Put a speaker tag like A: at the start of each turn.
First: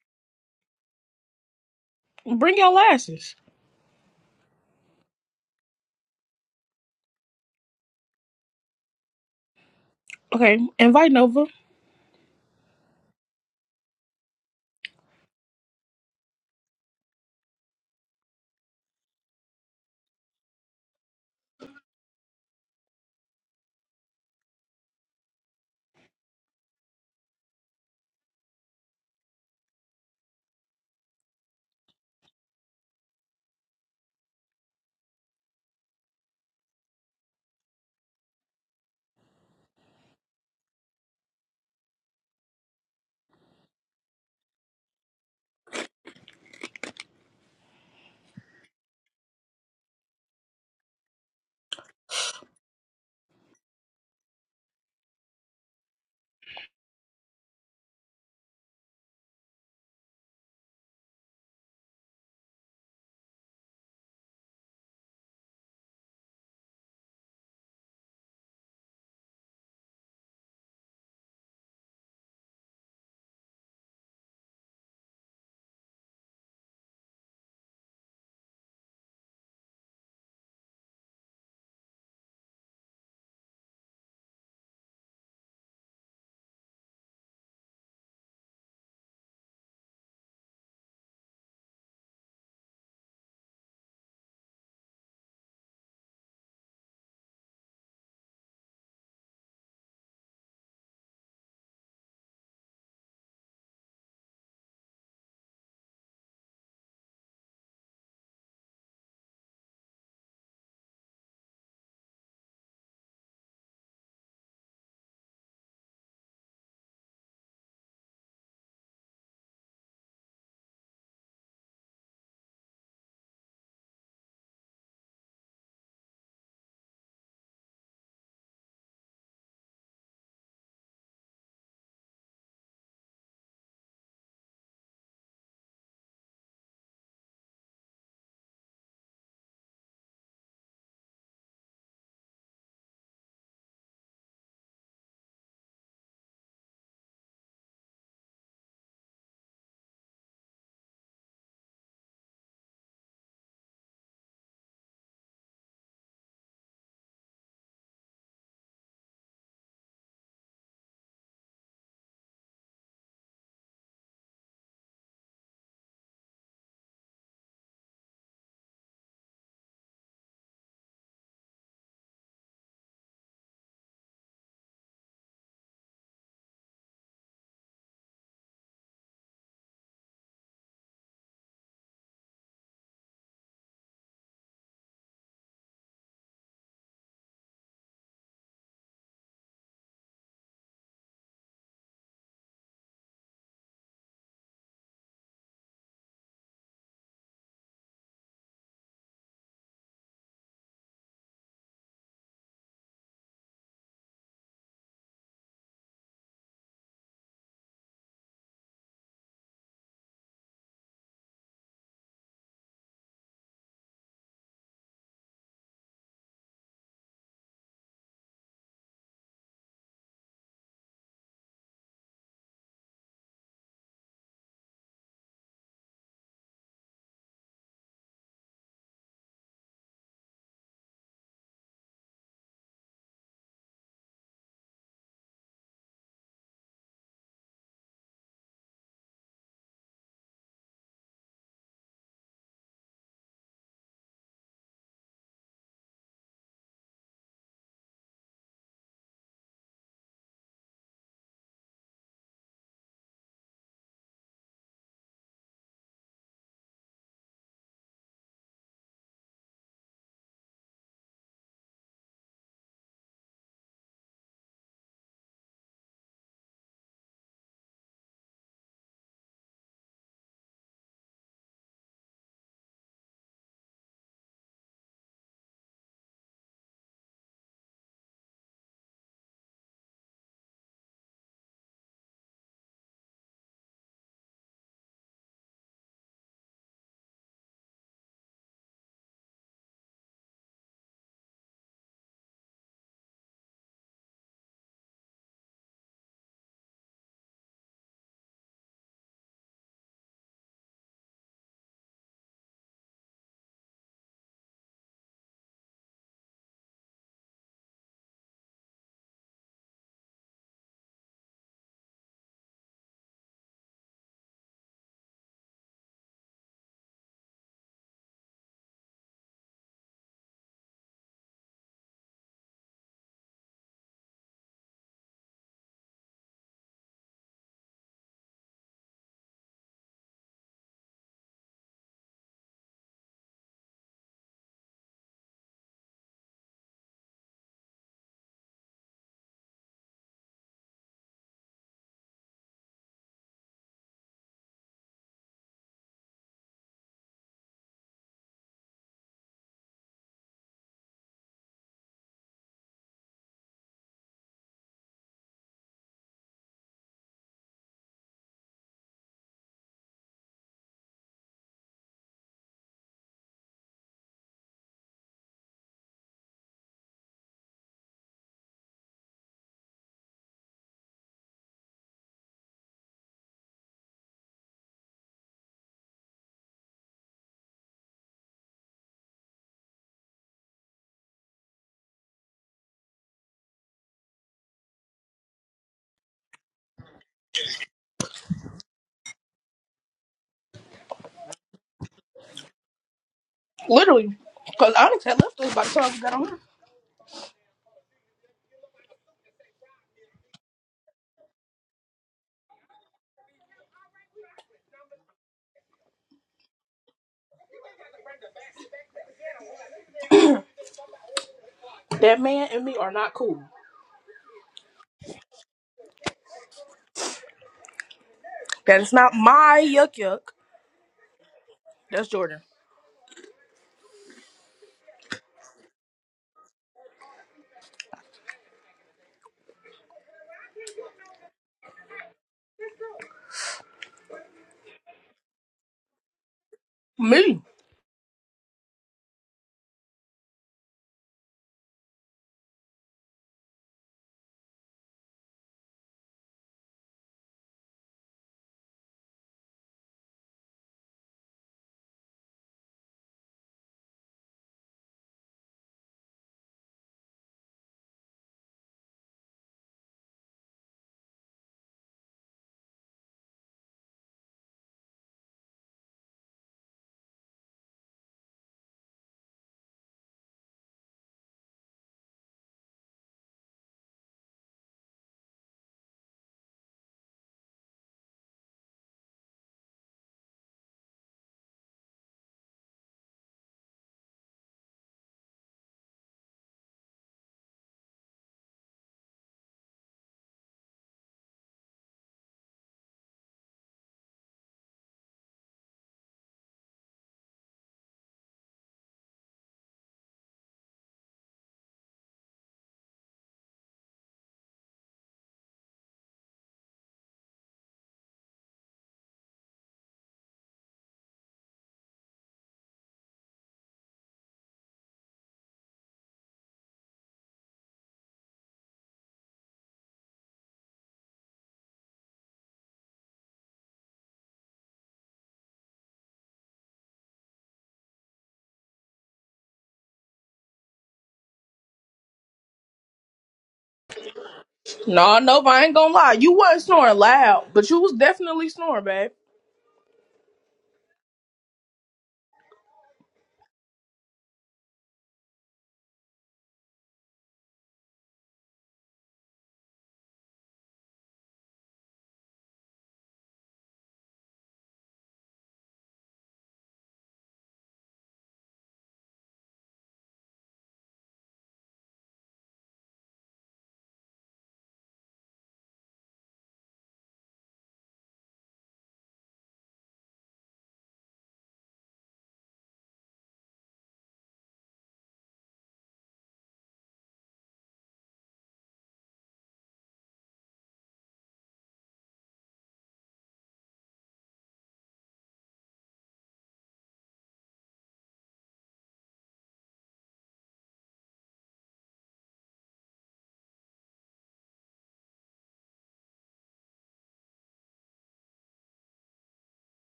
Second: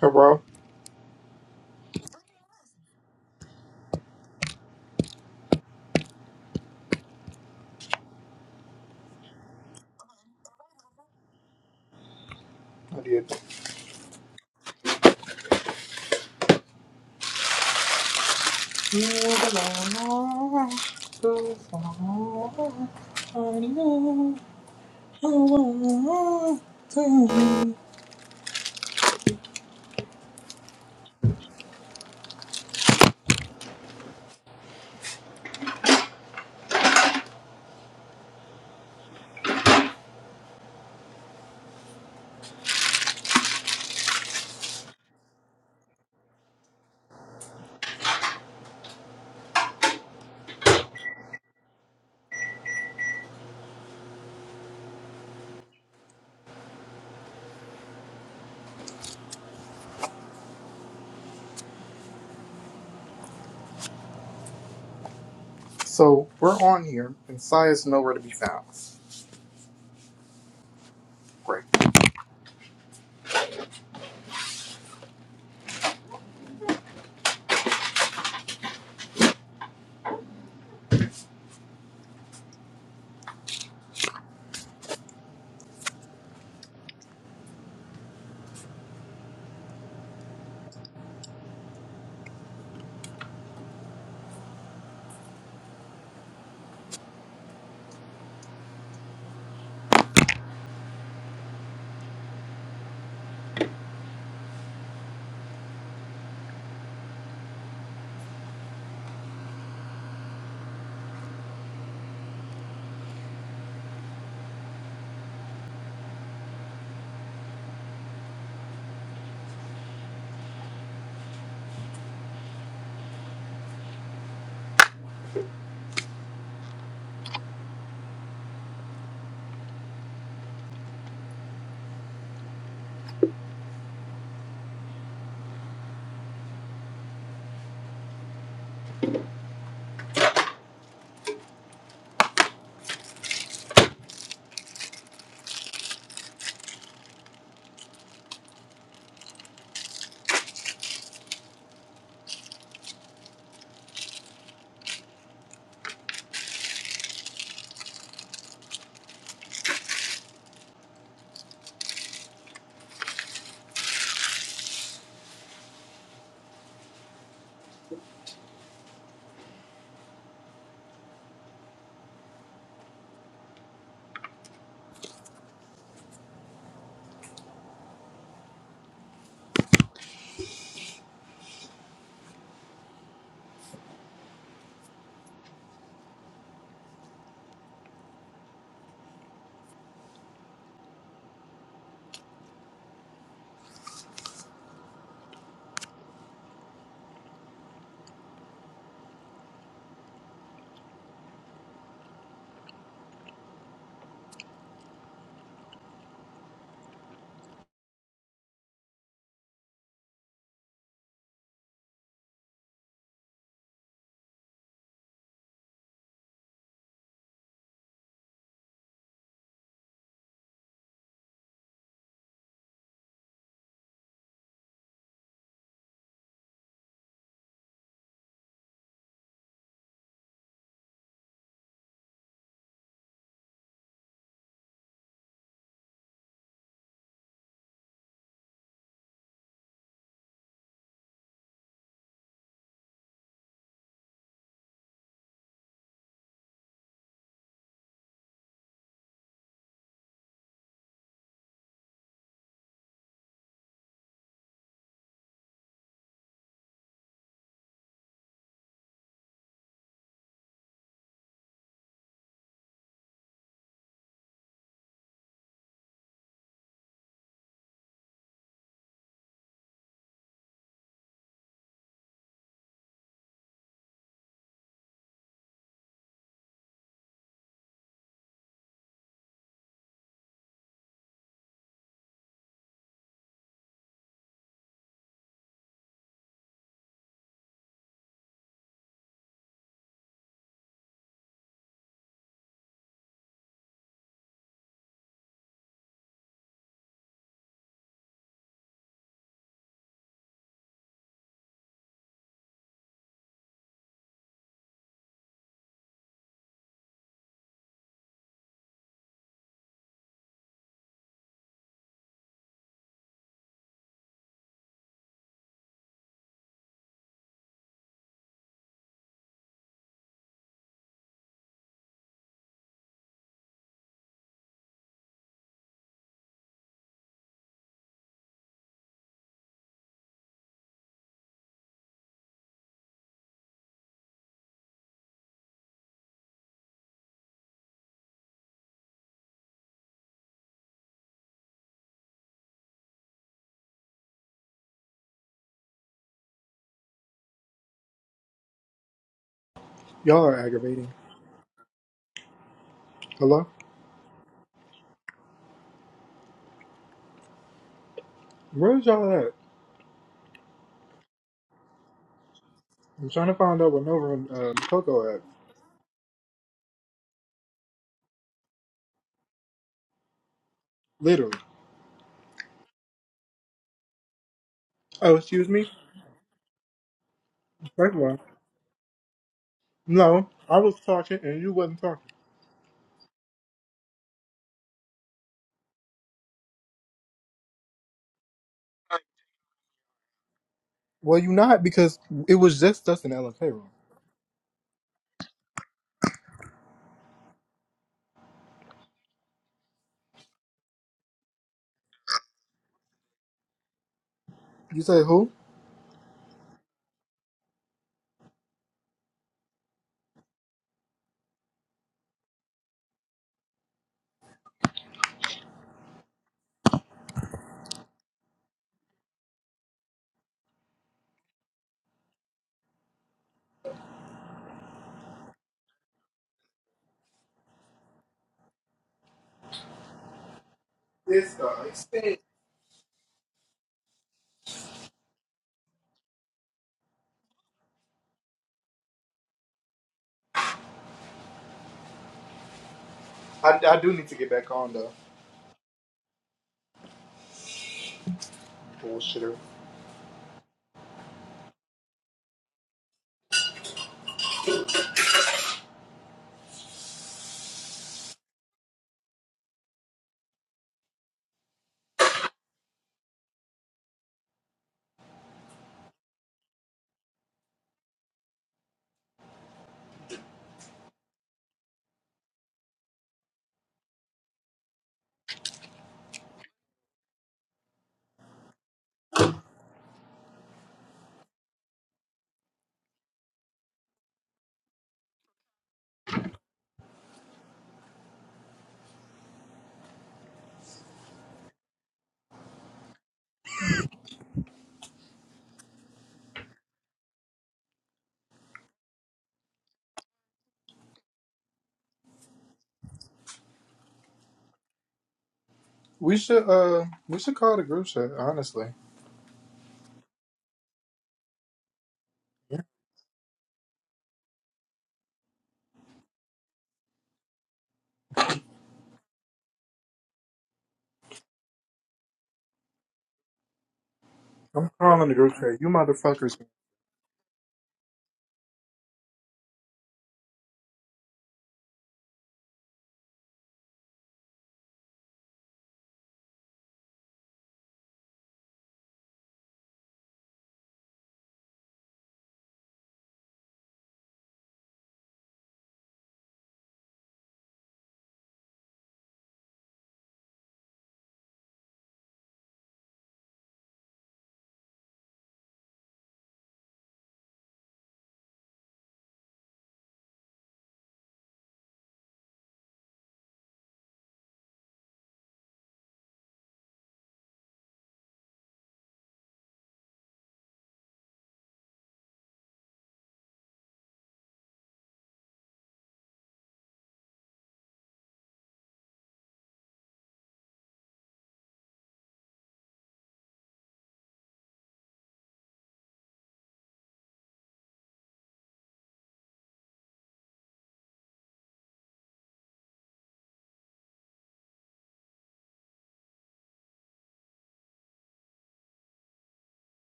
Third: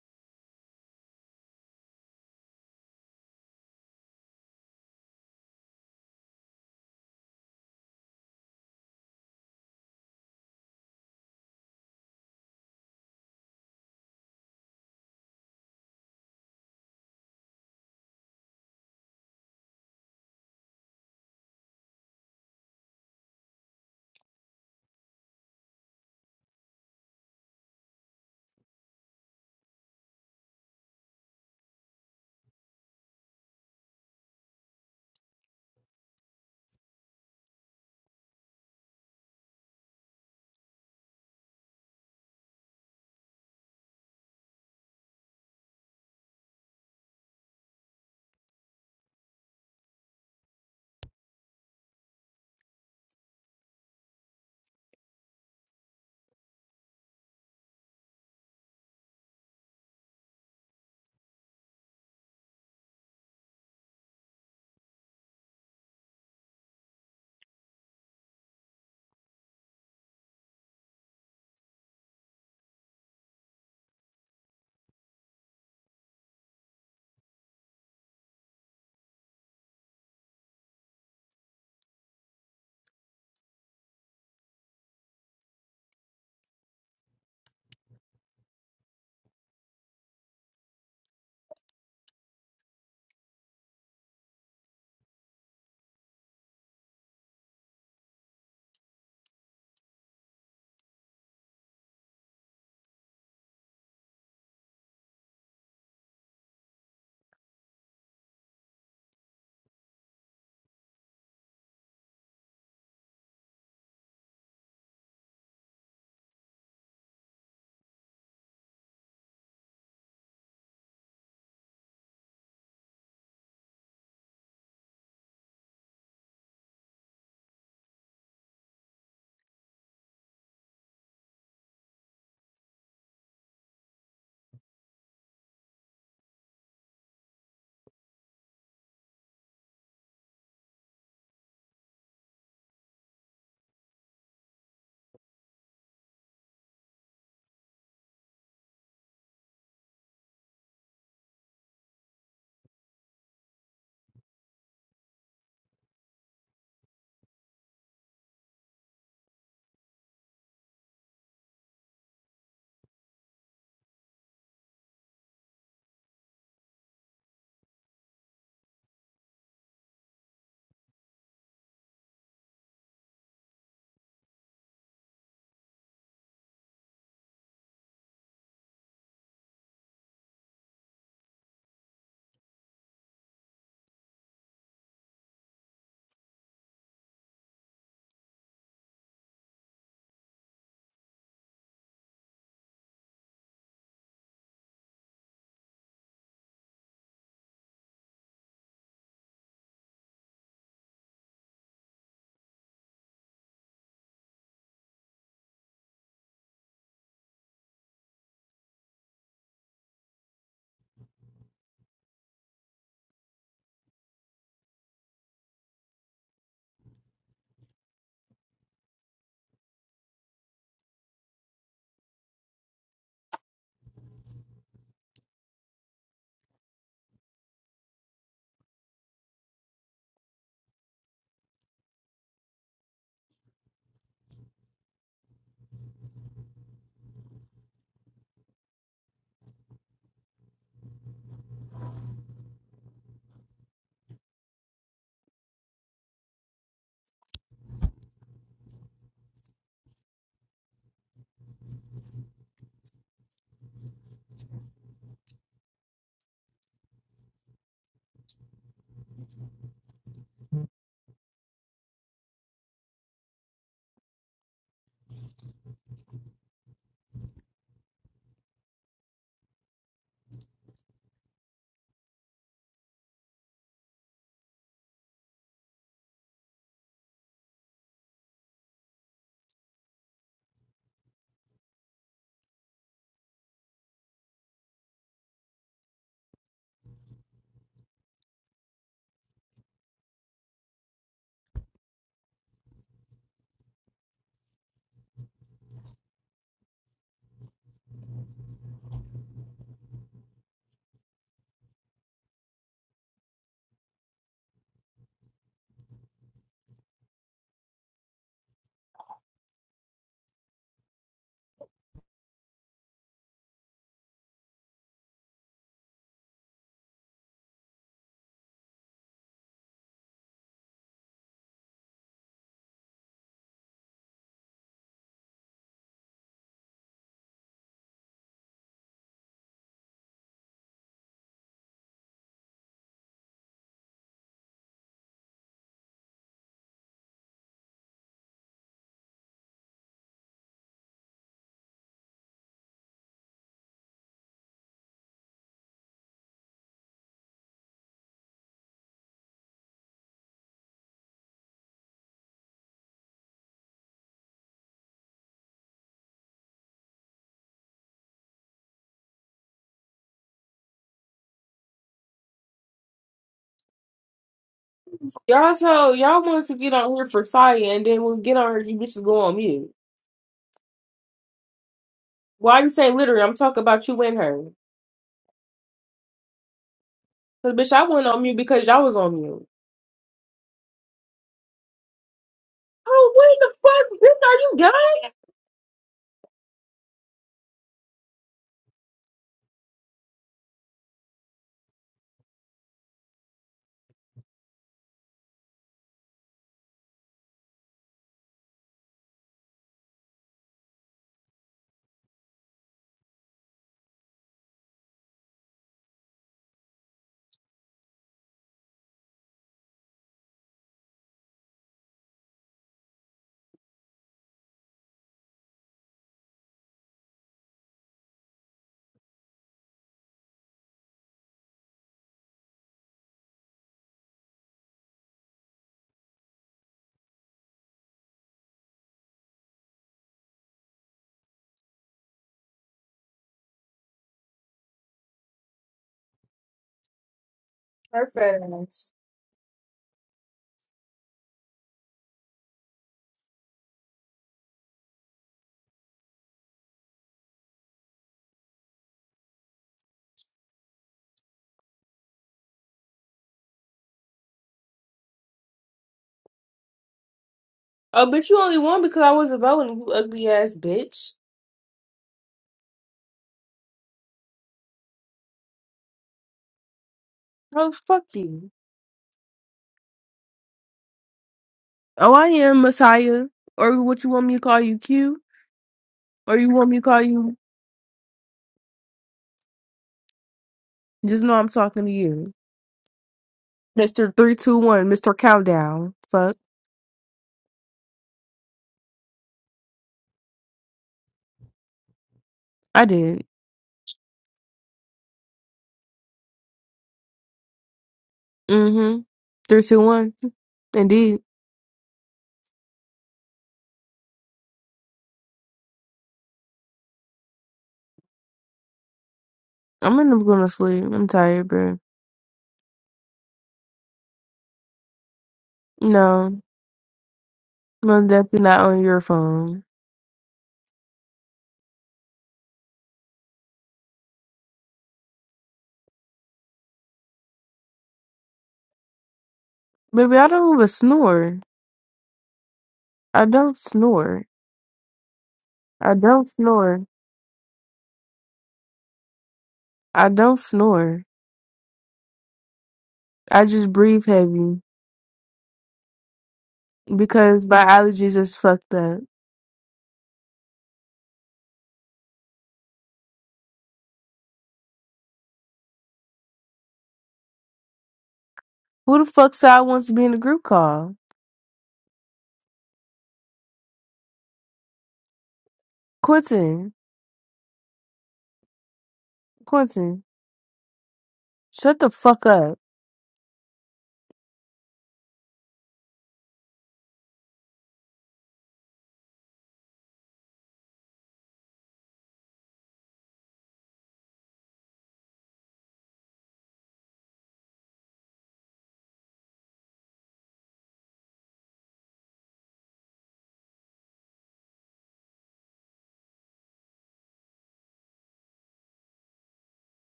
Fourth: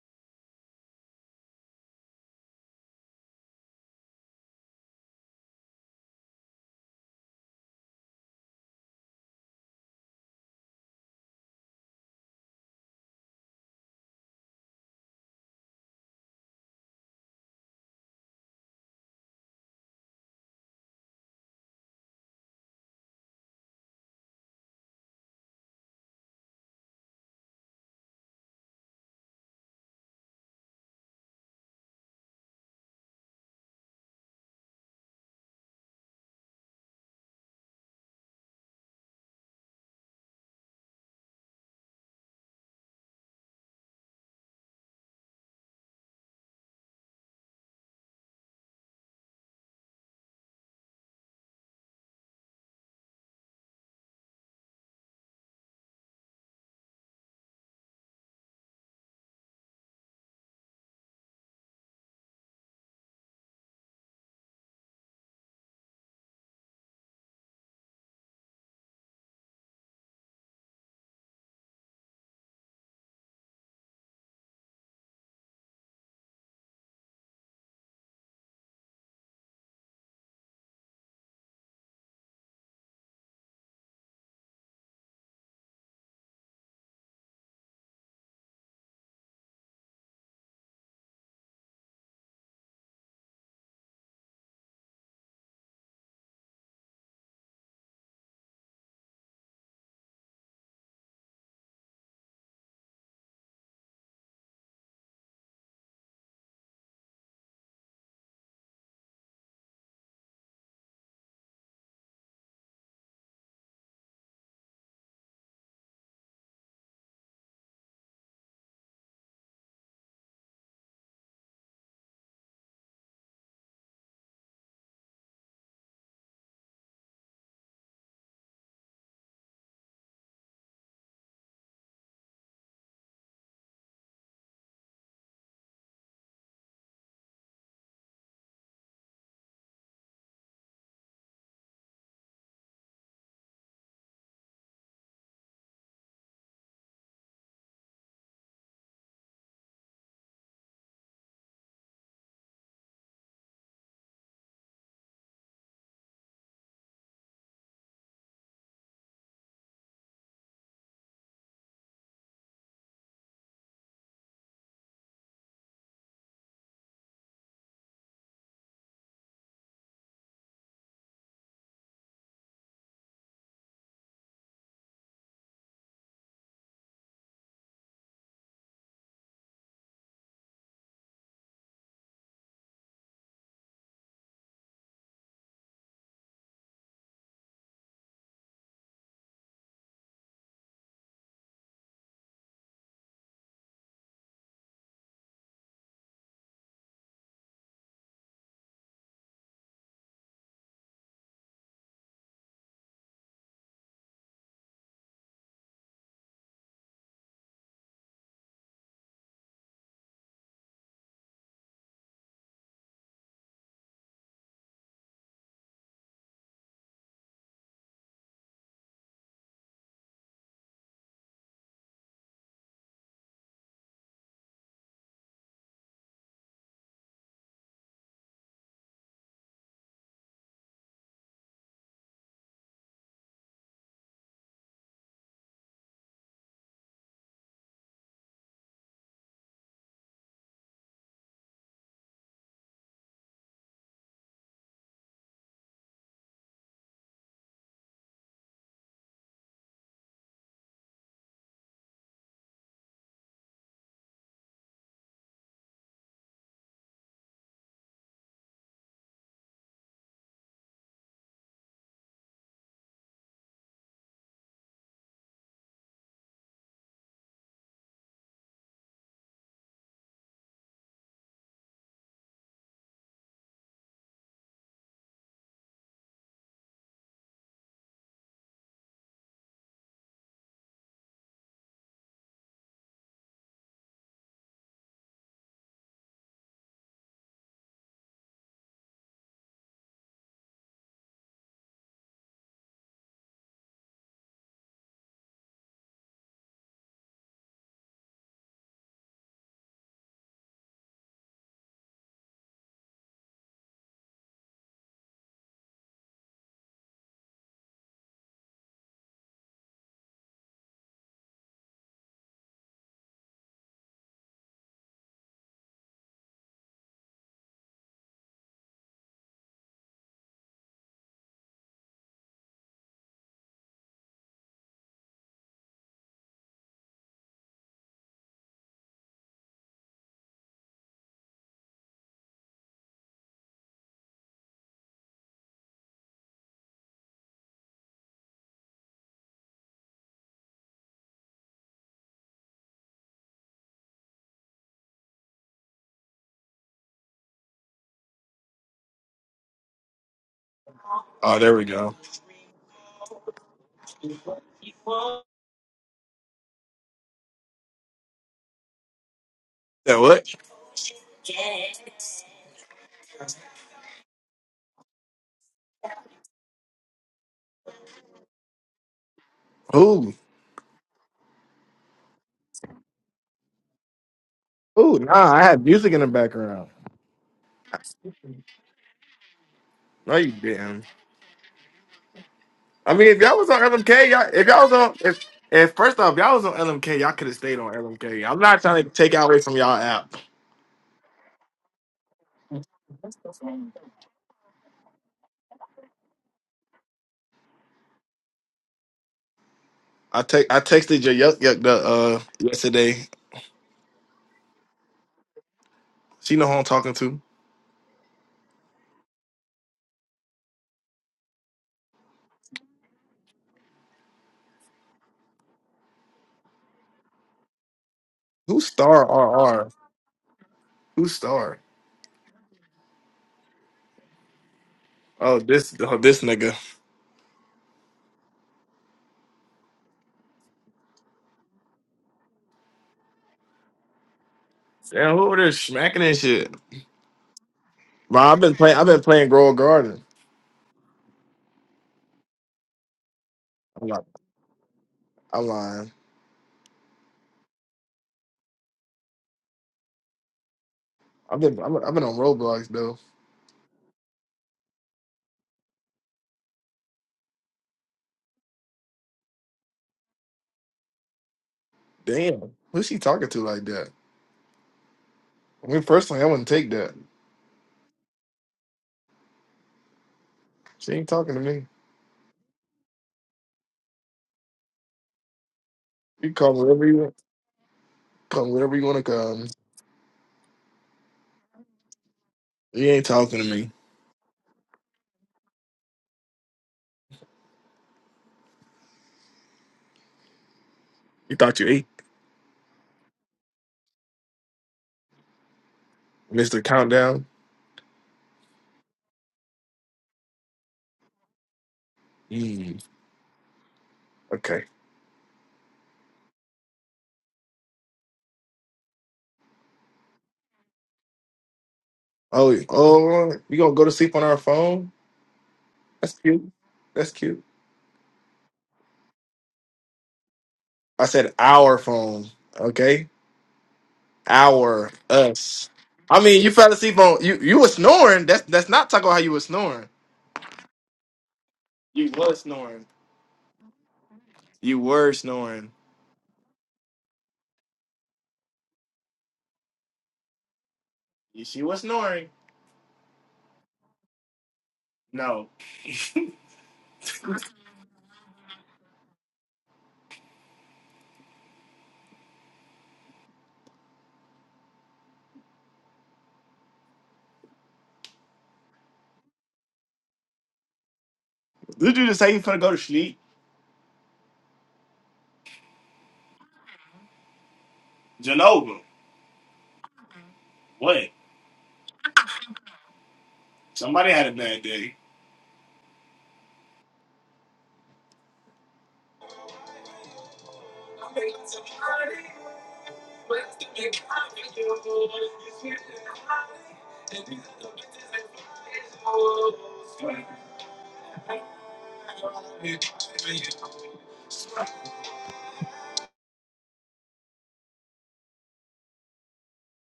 A: Hello?
B: Bring your lashes. Okay, invite Nova.
A: I did. So we're on here, and Saya's nowhere to be found. Great. Y'all are aggravating.
C: Oh, there we go.
A: Hello? Where's y'all at?
C: That what?
A: I'm trying to find out where Nova and um, Coco at.
D: Y'all told y'all wanted to get on here for Saya, and then when we get on her, you bitches go on mute.
C: Ooh,
A: Literally.
D: Why you say literally? I'm talking about you and her.
C: ooh,
A: Oh,
C: nah. I
A: excuse
C: had
A: me.
C: music in the background.
D: Cause bitch, I
A: First of
D: went
A: all,
D: on mute because y'all was on mute.
C: No,
A: no,
C: you
A: I was
C: didn't.
A: talking and you wasn't talking.
C: I mean,
D: Oh,
C: if y'all
D: what
C: was
D: the
C: on
D: fuck,
C: LMK,
D: bitch?
C: y'all,
D: Are
C: if
D: you
C: y'all was
D: done?
C: on, if, if first off, y'all was on LMK, y'all could have stayed on LMK. I'm not trying to take y'all away from y'all app.
A: Well, you not because it was just us in the LFA room.
B: Literally. Because Onyx had left us by the time we got on here.
C: I take, I texted your yuck yuck the, uh yesterday.
A: You say who?
C: She know who I'm talking to.
B: That man and me are not cool.
C: Who's
B: That is
C: star
B: not my
C: RR?
B: yuck yuck.
C: Who's star?
B: That's Jordan.
C: Oh, this, oh, this nigga.
A: This guy.
C: Damn, who over there smacking and shit?
B: Me.
D: Her
C: Bro, I've
D: fat
C: been playing. I've
D: ass.
C: been playing Grow a Garden.
A: I, I
C: I'm
A: do
C: like,
A: need to get back on though.
C: I'm lying.
A: Bullshitter.
C: I've been, I've been I've been on Roblox though.
D: Oh, bitch, you only won because I wasn't voting. You ugly ass bitch.
C: Damn, who's she talking to like that? I mean, personally, I wouldn't take that.
D: Oh, fuck you.
C: She ain't talking to me.
D: Oh, I am Messiah, or what you want me to call you, Q,
C: You
D: or you
C: come
D: want me to
C: wherever you
D: call
C: want.
D: you?
C: Come wherever you want to come.
D: Just know I'm talking to you,
C: You ain't talking to me.
D: Mister Three Two One, Mister Countdown. Fuck,
C: You thought you ate,
D: I did.
C: Mister Countdown.
D: Mm-hmm. Three, two, one. Indeed.
C: Mm, okay.
A: We should uh we should call the group chat, honestly.
D: I'm gonna going to sleep. I'm tired, bro.
C: Oh,
A: Yeah,
C: oh, you gonna go to sleep on our phone? That's
D: No,
C: cute. That's cute.
D: most definitely not on your phone.
C: I said our phone. Okay,
A: I'm
C: our
A: calling the group chat. You
C: us. I
A: motherfuckers
C: mean, you fell asleep on you. You were snoring. That's that's not talking about how you were snoring.
D: Baby, I don't even snore.
C: You was snoring.
D: I don't snore.
C: You were
B: No, Nova, I
C: snoring.
B: ain't
D: I
B: gonna lie.
D: don't
B: You wasn't
D: snore.
B: snoring loud, but you was definitely snoring, babe.
D: I don't snore.
C: You She was snoring.
D: I just breathe heavy
C: No.
D: because my allergies is fucked up. Who the fuck said I want to be in a group call?
C: This dude just say he's gonna go to sleep?
D: Quentin.
C: Genova.
D: Quentin.
C: What?
D: Shut the fuck up.
C: Somebody had a bad day.